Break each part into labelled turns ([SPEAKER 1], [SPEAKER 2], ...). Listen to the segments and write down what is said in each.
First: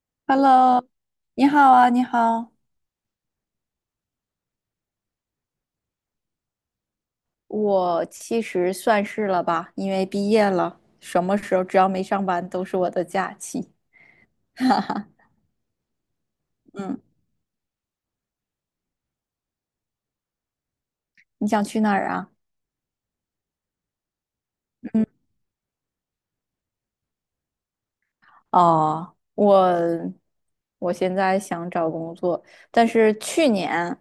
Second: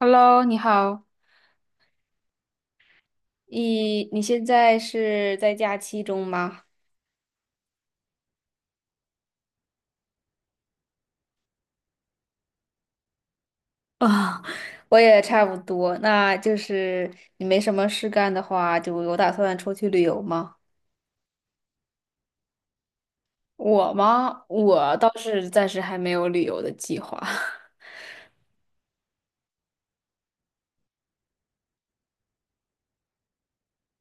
[SPEAKER 1] Hello，你
[SPEAKER 2] Hello，
[SPEAKER 1] 好，
[SPEAKER 2] 你好啊，你好。
[SPEAKER 1] 你现在是在假期中吗？
[SPEAKER 2] 我其实算是了吧，因为毕业了，什么时候只要没上班都是我的假期。
[SPEAKER 1] 啊、
[SPEAKER 2] 哈
[SPEAKER 1] 我
[SPEAKER 2] 哈，
[SPEAKER 1] 也差不多，那就
[SPEAKER 2] 嗯，
[SPEAKER 1] 是你没什么事干的话，就有打算出去旅游吗？
[SPEAKER 2] 你想去哪儿啊？
[SPEAKER 1] 我吗？我倒是暂时还没有旅游的计划。
[SPEAKER 2] 哦，我现在想找工作，但是去年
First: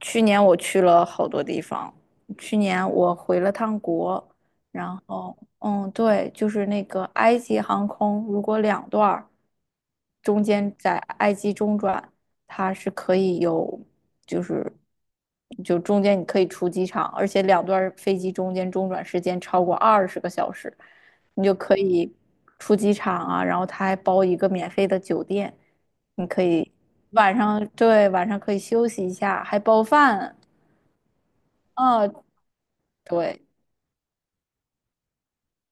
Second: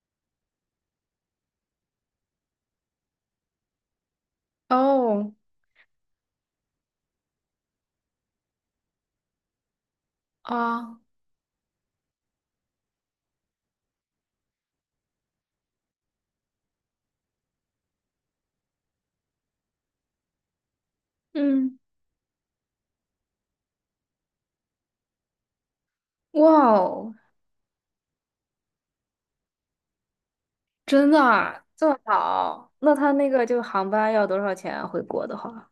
[SPEAKER 2] 去年我去了好多地方，去年我回了趟国，然
[SPEAKER 1] 哦，
[SPEAKER 2] 后嗯，对，就是那个埃及航空，如果两段儿。中间在
[SPEAKER 1] 啊，
[SPEAKER 2] 埃及中转，它是可以有，就是就中间你可以出机场，而且两段飞机中间中转时间超过20个小时，你就可
[SPEAKER 1] 嗯，
[SPEAKER 2] 以出机场啊，然后它还包一个免费的酒店，你可以
[SPEAKER 1] 哇哦，
[SPEAKER 2] 晚上，对，晚上可以休息一下，还包饭，
[SPEAKER 1] 真的啊，这么
[SPEAKER 2] 啊，
[SPEAKER 1] 早？那他那
[SPEAKER 2] 对，
[SPEAKER 1] 个就航班要多少钱啊回国的话，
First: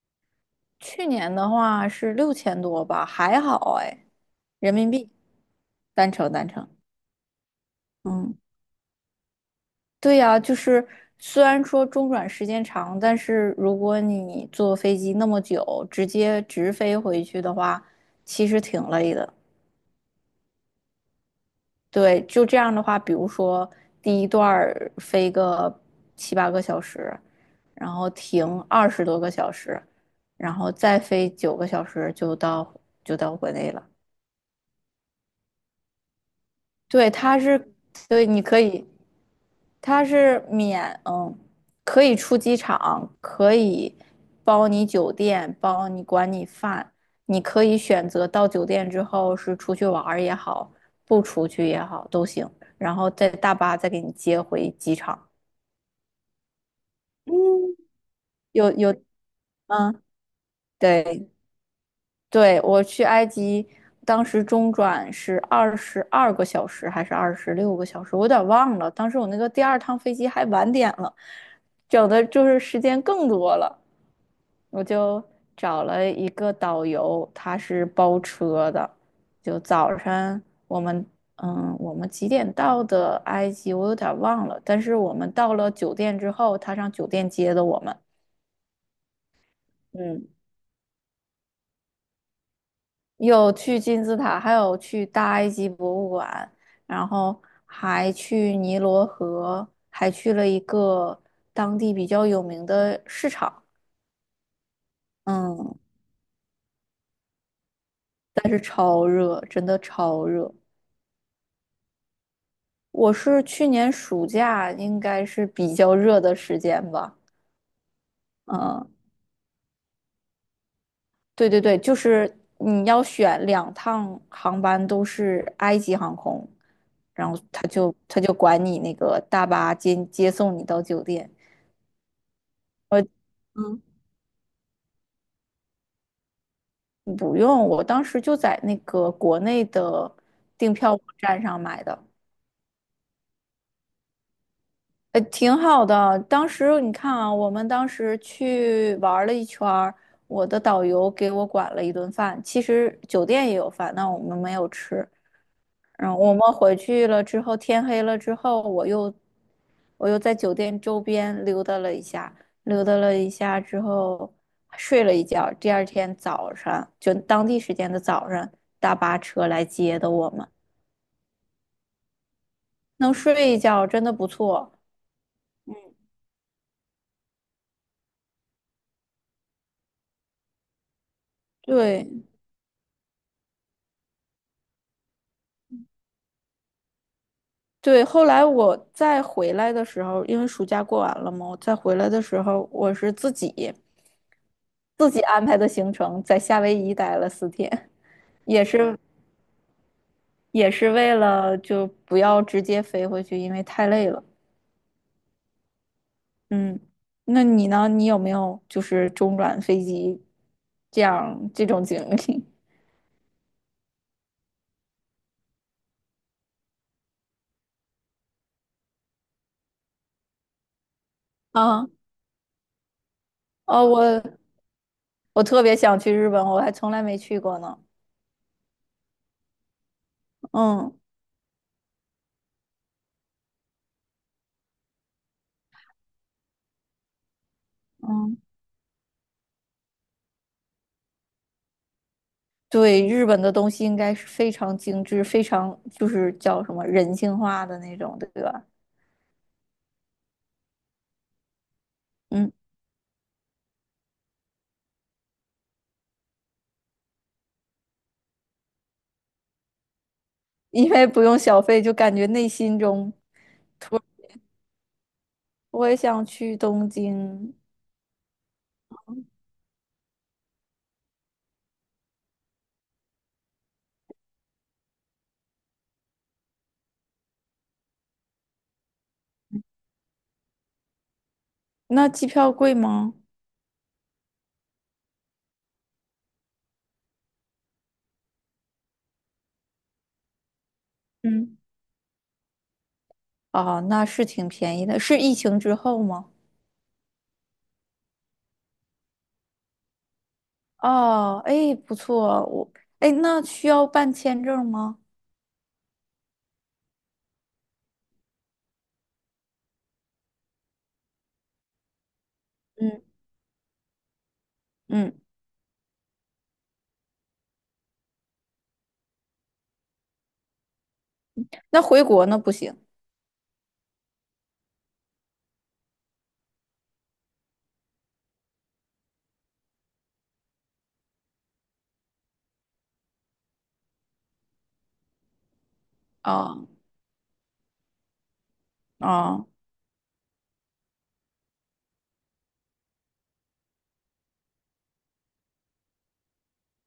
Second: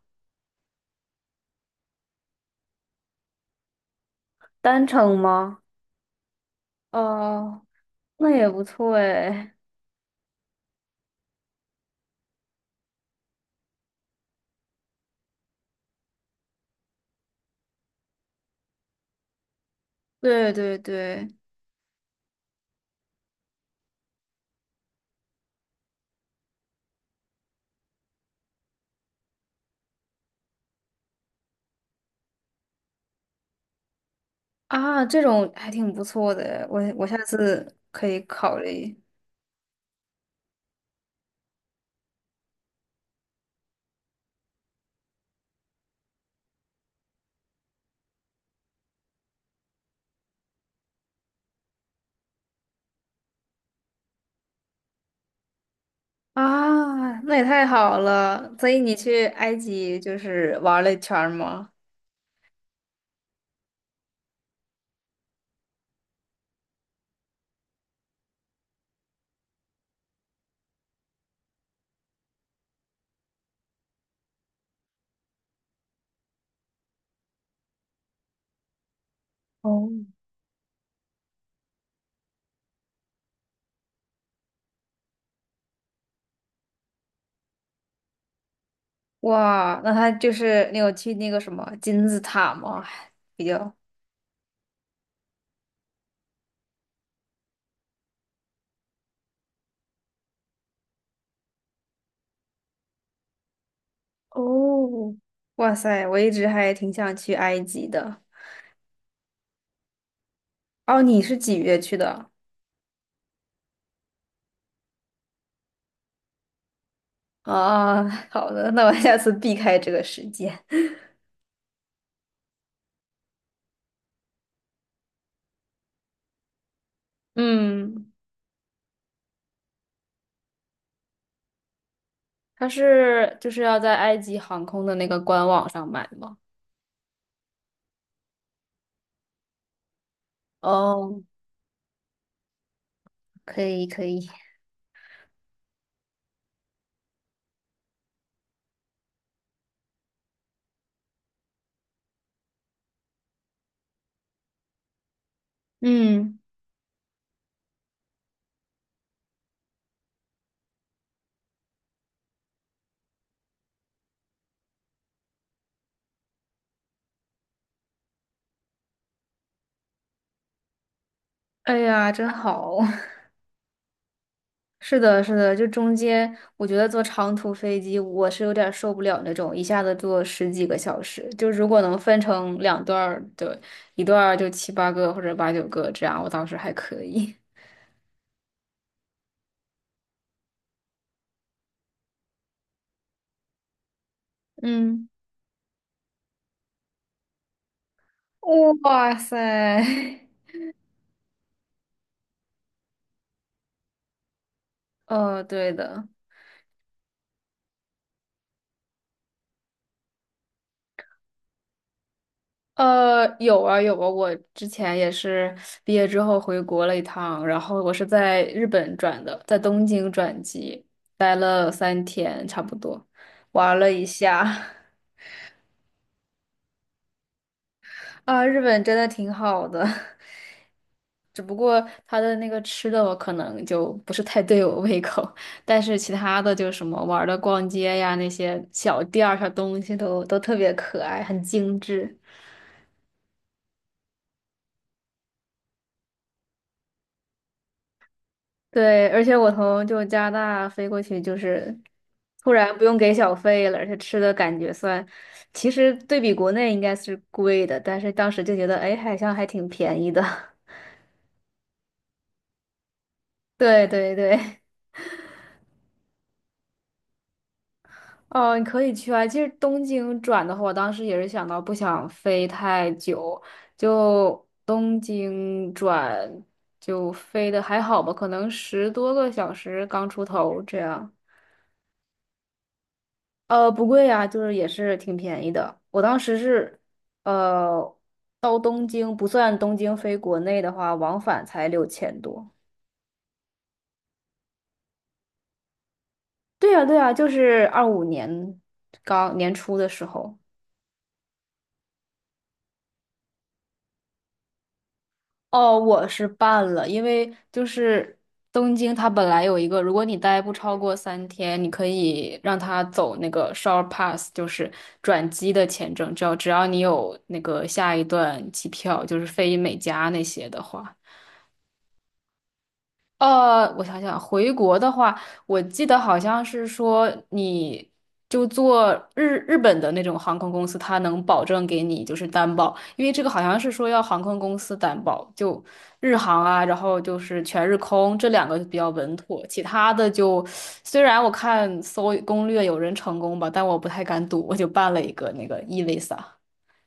[SPEAKER 2] 去年的话是6000多吧，还好哎，人
[SPEAKER 1] 单
[SPEAKER 2] 民币，
[SPEAKER 1] 程吗？
[SPEAKER 2] 单程单程，
[SPEAKER 1] 哦，那
[SPEAKER 2] 嗯。
[SPEAKER 1] 也不错诶。
[SPEAKER 2] 对呀，就是虽然说中转时间长，但是如果你坐飞机那么久，直接直飞回去的话，其实挺累的。
[SPEAKER 1] 对对对，
[SPEAKER 2] 对，就这样的话，比如说第一段儿飞个七八个小时，然后停20多个小时，然后再飞9个小时就到国内了。
[SPEAKER 1] 啊，这种还挺不错的，我
[SPEAKER 2] 对，
[SPEAKER 1] 下
[SPEAKER 2] 它是，
[SPEAKER 1] 次可以
[SPEAKER 2] 对，你
[SPEAKER 1] 考
[SPEAKER 2] 可以，
[SPEAKER 1] 虑
[SPEAKER 2] 它是免，嗯，可以出机场，可以包你酒店，包你管你饭，你可以选择到酒店之后是出去玩儿也好，不出去也好都行，然后再大巴再给你接回机场。
[SPEAKER 1] 啊，那也太
[SPEAKER 2] 嗯，
[SPEAKER 1] 好了。所
[SPEAKER 2] 有
[SPEAKER 1] 以
[SPEAKER 2] 有，
[SPEAKER 1] 你去埃及
[SPEAKER 2] 嗯，
[SPEAKER 1] 就是玩了一圈儿
[SPEAKER 2] 对，
[SPEAKER 1] 吗？
[SPEAKER 2] 对，我去埃及，当时中转是22个小时还是26个小时，我有点忘了。当时我那个第二趟飞机还晚点了，整的就是时间更多了。我就找了一个导游，他是包车的，就
[SPEAKER 1] 哦，
[SPEAKER 2] 早晨我们嗯，我们几点到的埃及，我有点忘了。但是我们到了酒店之后，他上酒店接的我们。
[SPEAKER 1] 哇，那他
[SPEAKER 2] 嗯。
[SPEAKER 1] 就是你有去那个什么金字塔吗？还比
[SPEAKER 2] 有
[SPEAKER 1] 较，
[SPEAKER 2] 去金字塔，还有去大埃及博物馆，然后还去尼罗河，还去了一个当地比较有名的市场。
[SPEAKER 1] 哦，哇
[SPEAKER 2] 嗯，
[SPEAKER 1] 塞，我一直还挺想去埃及的。
[SPEAKER 2] 但是超热，真的超热。
[SPEAKER 1] 哦，你是几月去的？
[SPEAKER 2] 我是去年暑假，应该是比较热的时间吧。
[SPEAKER 1] 啊，好的，那
[SPEAKER 2] 嗯，
[SPEAKER 1] 我下次避开这个时间。
[SPEAKER 2] 对对对，就是你要选两趟航班都是埃及航空，然后他就
[SPEAKER 1] 嗯，
[SPEAKER 2] 他就管你那个大巴接送你到酒店。
[SPEAKER 1] 他
[SPEAKER 2] 我，
[SPEAKER 1] 是就是要
[SPEAKER 2] 嗯，
[SPEAKER 1] 在埃及航空的那个官网上买吗？
[SPEAKER 2] 不用，我当时就在那个国内的订票网
[SPEAKER 1] 哦，
[SPEAKER 2] 站上买的，
[SPEAKER 1] 可以可以，
[SPEAKER 2] 挺好的。当时你看啊，我们当时去玩了一圈儿，我的导游给我管了一顿饭，其实酒店也有饭，但我们没有吃。然后我
[SPEAKER 1] 嗯，
[SPEAKER 2] 们回去了之后，天黑了之后，我又在酒店周边溜达了一下，溜达了一下之后睡了一觉。第二天早上，就当地时间的早上，大巴车来接的我们，
[SPEAKER 1] 哎呀，真好。
[SPEAKER 2] 能 睡一觉真的不错。
[SPEAKER 1] 是的，是的，就中间，我觉得坐长途飞机我是有点受不了那种一下子坐十几个小时。就如果能分
[SPEAKER 2] 对
[SPEAKER 1] 成两段儿，对，一段儿就七八个或者八九个这样，我倒是还可以。
[SPEAKER 2] 对，后来我再回来的时候，因为暑假过完了嘛，我再回来的时候，我是自己
[SPEAKER 1] 嗯，
[SPEAKER 2] 自己安排的行程，在夏威夷待了4天，也是
[SPEAKER 1] 哇塞，
[SPEAKER 2] 也是为了就不要直接飞回去，因为太累了。
[SPEAKER 1] 哦，对的。
[SPEAKER 2] 嗯，那你呢？你有没有就是中转飞机这样这种经历？
[SPEAKER 1] 有啊有啊，我之前也是毕业之后回国了一趟，然后我是在日本转的，在东京转机，待 了
[SPEAKER 2] 啊，
[SPEAKER 1] 三天差不多，玩
[SPEAKER 2] 哦，
[SPEAKER 1] 了一
[SPEAKER 2] 我
[SPEAKER 1] 下，
[SPEAKER 2] 我特别想去日本，我还从来没去过呢。
[SPEAKER 1] 啊，日本真的挺好的，
[SPEAKER 2] 嗯
[SPEAKER 1] 只不过它的那个吃的我可能就不是太对我胃口，但是其他的就是什么玩儿的、逛街呀那
[SPEAKER 2] 嗯，
[SPEAKER 1] 些小店儿、小东西都特别可爱，很精致。
[SPEAKER 2] 对，日本的东西应该是非常精致，非常就是叫什么人性化的那种，对吧？
[SPEAKER 1] 对，而且我从就加拿大飞过去，就是突
[SPEAKER 2] 嗯，
[SPEAKER 1] 然不用给小费了，而且吃的感觉算，其实对比国内应该是贵的，但是当时就觉得，哎，好像还挺便宜的。
[SPEAKER 2] 因为不用小费，就感觉内心中
[SPEAKER 1] 对
[SPEAKER 2] 突，
[SPEAKER 1] 对对，
[SPEAKER 2] 我也想去东京。
[SPEAKER 1] 哦，你可以去啊。其实东京转的话，我当时也是想到不想飞太久，就东京转飞的还好吧，可能10多个小时刚出头这样。
[SPEAKER 2] 那机票贵吗？
[SPEAKER 1] 不贵呀，就是也是挺便宜的。我当时是，呃，到东京不算东京飞国内的话，往返
[SPEAKER 2] 嗯，
[SPEAKER 1] 才6000多。
[SPEAKER 2] 哦，那是挺便宜的，是疫情之后吗？
[SPEAKER 1] 对呀，对呀，就是25年刚年初的时候。
[SPEAKER 2] 哦，哎，不错，我，哎，那需要办签证吗？
[SPEAKER 1] 哦，我是办了，因为就是东京它本来有一个，如果你待不超过三天，你可以让他
[SPEAKER 2] 嗯，
[SPEAKER 1] 走那个 short pass，就是
[SPEAKER 2] 嗯，
[SPEAKER 1] 转机的签证，只要你有那个下一段机票，就是飞美加那些的话。
[SPEAKER 2] 那回国那不行
[SPEAKER 1] 我想想，回国的话，我记得好像是说，你就坐日本的那种航空公司，它能保证给你就是担保，因为这个好像是说要航空公司担保，就日航啊，
[SPEAKER 2] 啊
[SPEAKER 1] 然后就是全日空这两个比较稳妥，
[SPEAKER 2] 啊
[SPEAKER 1] 其他的就虽然我看搜攻略有人成功吧，但我不太敢赌，我就办了一个那个 e-visa。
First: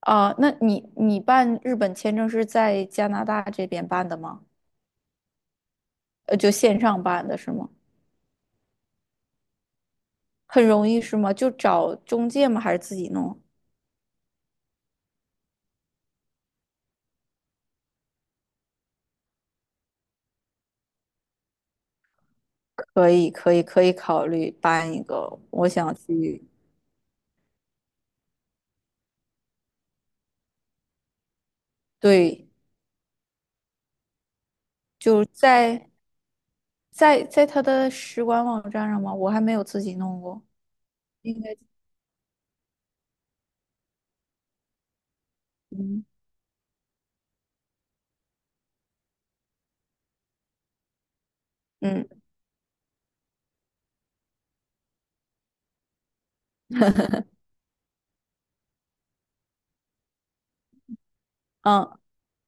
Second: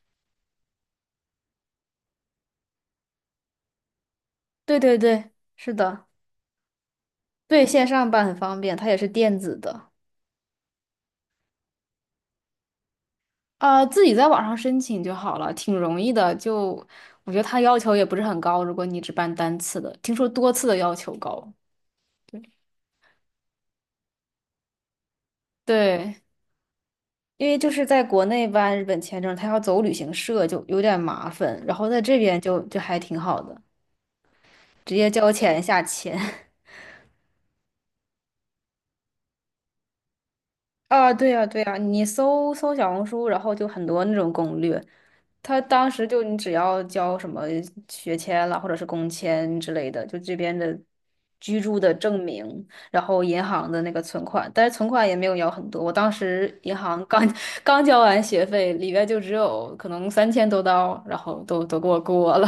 [SPEAKER 2] 啊！那你办日本签证是在加拿大这边办的吗？
[SPEAKER 1] 对对对，是的，
[SPEAKER 2] 就线上办的是
[SPEAKER 1] 对
[SPEAKER 2] 吗？
[SPEAKER 1] 线上办很方便，它也是电子的。
[SPEAKER 2] 很容易是吗？就找中介吗？还是自己弄？
[SPEAKER 1] 自己在网上申请就好了，挺容易的。就我觉得他要求也不是很高，如果你只办单次的，听说多次的要求高。
[SPEAKER 2] 可以，可以，可以考虑办一个。我想
[SPEAKER 1] 对，
[SPEAKER 2] 去，
[SPEAKER 1] 因为就是在国内办日本签证，他要走旅行社就有点麻烦，然后在这边
[SPEAKER 2] 对，
[SPEAKER 1] 就还挺好的，直接
[SPEAKER 2] 就
[SPEAKER 1] 交钱下
[SPEAKER 2] 在
[SPEAKER 1] 签。
[SPEAKER 2] 他的使馆网站上吗？我还没有自己弄过，
[SPEAKER 1] 啊，对
[SPEAKER 2] 应
[SPEAKER 1] 呀，
[SPEAKER 2] 该
[SPEAKER 1] 对呀，你搜搜小红书，然后就很多那种攻略，他当
[SPEAKER 2] 嗯
[SPEAKER 1] 时就你只要交什么学签了或者是工签之类的，就这边的居住的
[SPEAKER 2] 嗯
[SPEAKER 1] 证明，然后银行的那个存款，但是存款也没有要很多。我当时银行刚 刚交完学费，里边就只有可能3000多刀，然后都给
[SPEAKER 2] 嗯
[SPEAKER 1] 我过了。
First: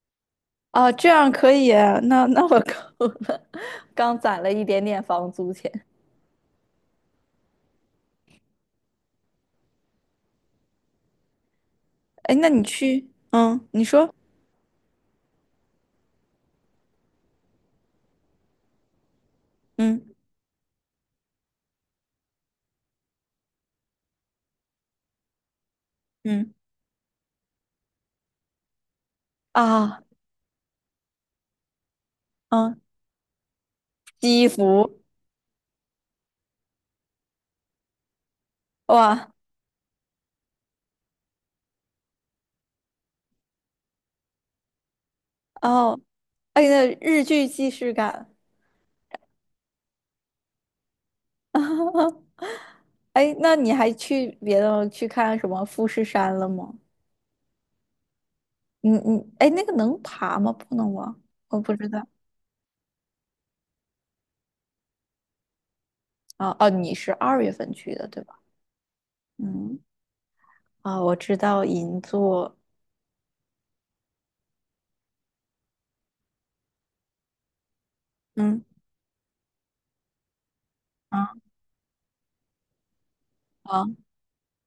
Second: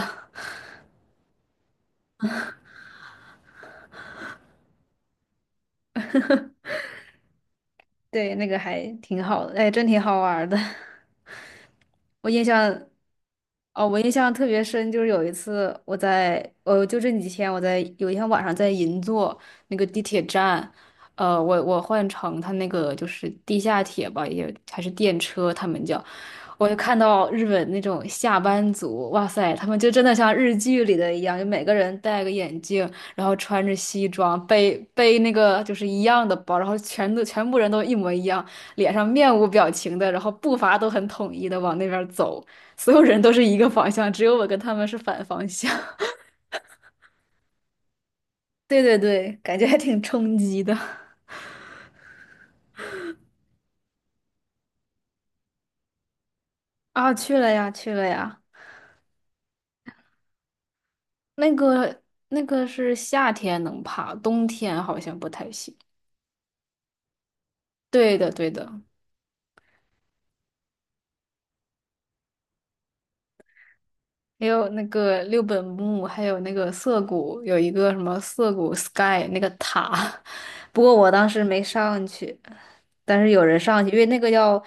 [SPEAKER 2] 啊，这样可以啊那我够了，刚攒了一点点房租钱。
[SPEAKER 1] 对，那个还挺好的，哎，真挺好玩儿的。我
[SPEAKER 2] 哎，
[SPEAKER 1] 印
[SPEAKER 2] 那你
[SPEAKER 1] 象，
[SPEAKER 2] 去，嗯，你
[SPEAKER 1] 哦，我印
[SPEAKER 2] 说，
[SPEAKER 1] 象特别深，就是有一次我在，就这几天我在有一天晚上在银座那个地
[SPEAKER 2] 嗯
[SPEAKER 1] 铁站，我换乘他那个就是地下铁吧，也还是电车，他们叫，
[SPEAKER 2] 嗯
[SPEAKER 1] 我就看到日本那种下班族，哇塞，他们就
[SPEAKER 2] 啊
[SPEAKER 1] 真的像日剧里的一样，就每个人戴个眼
[SPEAKER 2] 嗯，
[SPEAKER 1] 镜，然后穿着西装，
[SPEAKER 2] 西
[SPEAKER 1] 背
[SPEAKER 2] 服
[SPEAKER 1] 背那个就是一样的包，然后全都全部人都一模一样，脸上
[SPEAKER 2] 哇
[SPEAKER 1] 面无表情的，然后步伐都很统一的往那边走，所有人都是一个方向，只有我跟他们是反方向。
[SPEAKER 2] 哦，哎，那日剧既视感。
[SPEAKER 1] 对对对，感觉还挺冲击的。
[SPEAKER 2] 哎，那你还去别的去看什么富士山了吗？
[SPEAKER 1] 啊，去了呀，去了呀，
[SPEAKER 2] 你哎，那个能爬吗？不能吧？
[SPEAKER 1] 那
[SPEAKER 2] 我不知
[SPEAKER 1] 个
[SPEAKER 2] 道。
[SPEAKER 1] 是夏天能爬，冬天好像不太行。
[SPEAKER 2] 啊哦，你是2月份去的，
[SPEAKER 1] 对
[SPEAKER 2] 对
[SPEAKER 1] 的，
[SPEAKER 2] 吧？
[SPEAKER 1] 对的。
[SPEAKER 2] 嗯，啊，我知道银座，
[SPEAKER 1] 还有那个六本木，还有那个涩谷，有一个什么涩
[SPEAKER 2] 嗯
[SPEAKER 1] 谷 Sky 那个塔，不过我当时
[SPEAKER 2] 啊
[SPEAKER 1] 没上去，但是有人上
[SPEAKER 2] 啊
[SPEAKER 1] 去，因为那个要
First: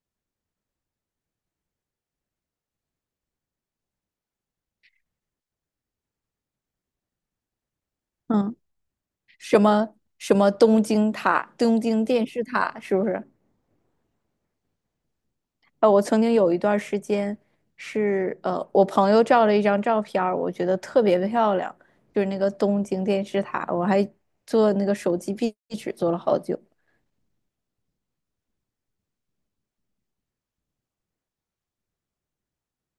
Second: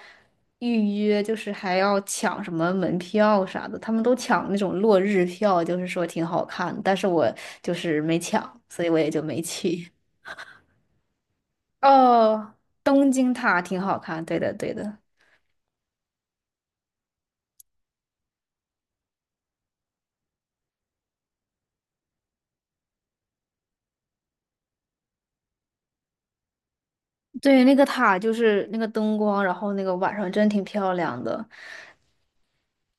[SPEAKER 1] 预约，就是还要抢什么门票啥的，他们都抢那种落日票，就是说挺好看，但是我就是没
[SPEAKER 2] 嗯，
[SPEAKER 1] 抢，所以我也就没
[SPEAKER 2] 什
[SPEAKER 1] 去。
[SPEAKER 2] 么什么东京塔、东京电视
[SPEAKER 1] 哦，
[SPEAKER 2] 塔，是不
[SPEAKER 1] 东
[SPEAKER 2] 是？
[SPEAKER 1] 京塔挺好看，对的对的，
[SPEAKER 2] 啊，我曾经有一段时间是我朋友照了一张照片儿我觉得特别漂亮，就是那个东京电视塔，我还做那个手机壁纸做了好久。
[SPEAKER 1] 对，那个塔就是那个灯光，然后那个晚上真挺漂亮的。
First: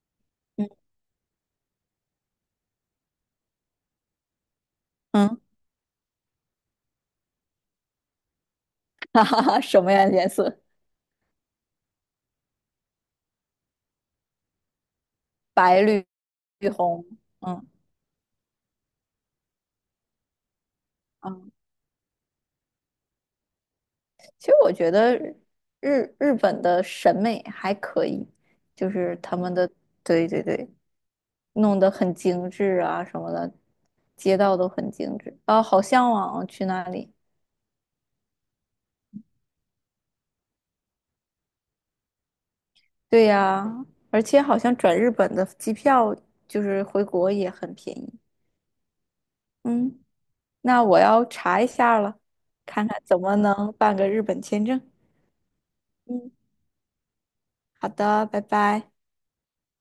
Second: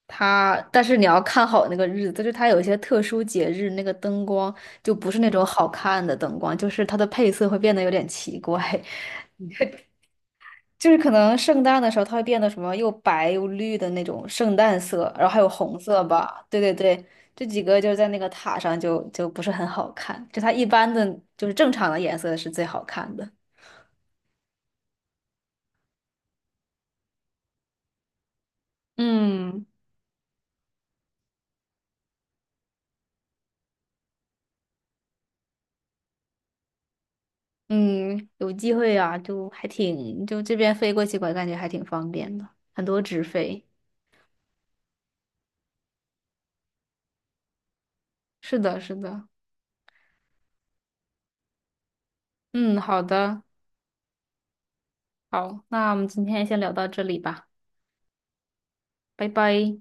[SPEAKER 1] 它，
[SPEAKER 2] 嗯
[SPEAKER 1] 但是你要看好那个日子，就是它有一些特殊节日，那个灯光就不是那
[SPEAKER 2] 嗯，
[SPEAKER 1] 种好看的灯光，就是它的配色会变得有点奇怪，
[SPEAKER 2] 哈哈哈，什么呀颜色？
[SPEAKER 1] 就是可能圣诞的时候它会变得什么又白又绿的那种圣诞色，然后还有红
[SPEAKER 2] 白
[SPEAKER 1] 色
[SPEAKER 2] 绿
[SPEAKER 1] 吧，对
[SPEAKER 2] 绿
[SPEAKER 1] 对对，
[SPEAKER 2] 红，
[SPEAKER 1] 这几
[SPEAKER 2] 嗯。
[SPEAKER 1] 个就是在那个塔上就不是很好看，就它一般的就
[SPEAKER 2] 嗯。
[SPEAKER 1] 是正常的颜色是最好看的。
[SPEAKER 2] 其实我觉得日本的审美还可以，就是他们
[SPEAKER 1] 嗯，
[SPEAKER 2] 的，对对对，弄得很精致啊什么的，街道都很精致啊，好向往啊去那里。
[SPEAKER 1] 嗯，有机会啊，就还挺，就这边飞过去，我感觉还挺方便的，很多直
[SPEAKER 2] 对
[SPEAKER 1] 飞。
[SPEAKER 2] 呀，而且好像转日本的机票就是回国也很便宜。
[SPEAKER 1] 是的，是的。
[SPEAKER 2] 嗯，那我要查一下了，
[SPEAKER 1] 嗯，
[SPEAKER 2] 看看
[SPEAKER 1] 好
[SPEAKER 2] 怎么
[SPEAKER 1] 的，
[SPEAKER 2] 能办个日本签证。
[SPEAKER 1] 好，那我们今
[SPEAKER 2] 嗯，
[SPEAKER 1] 天先聊到这里吧，
[SPEAKER 2] 好的，拜拜。
[SPEAKER 1] 拜拜。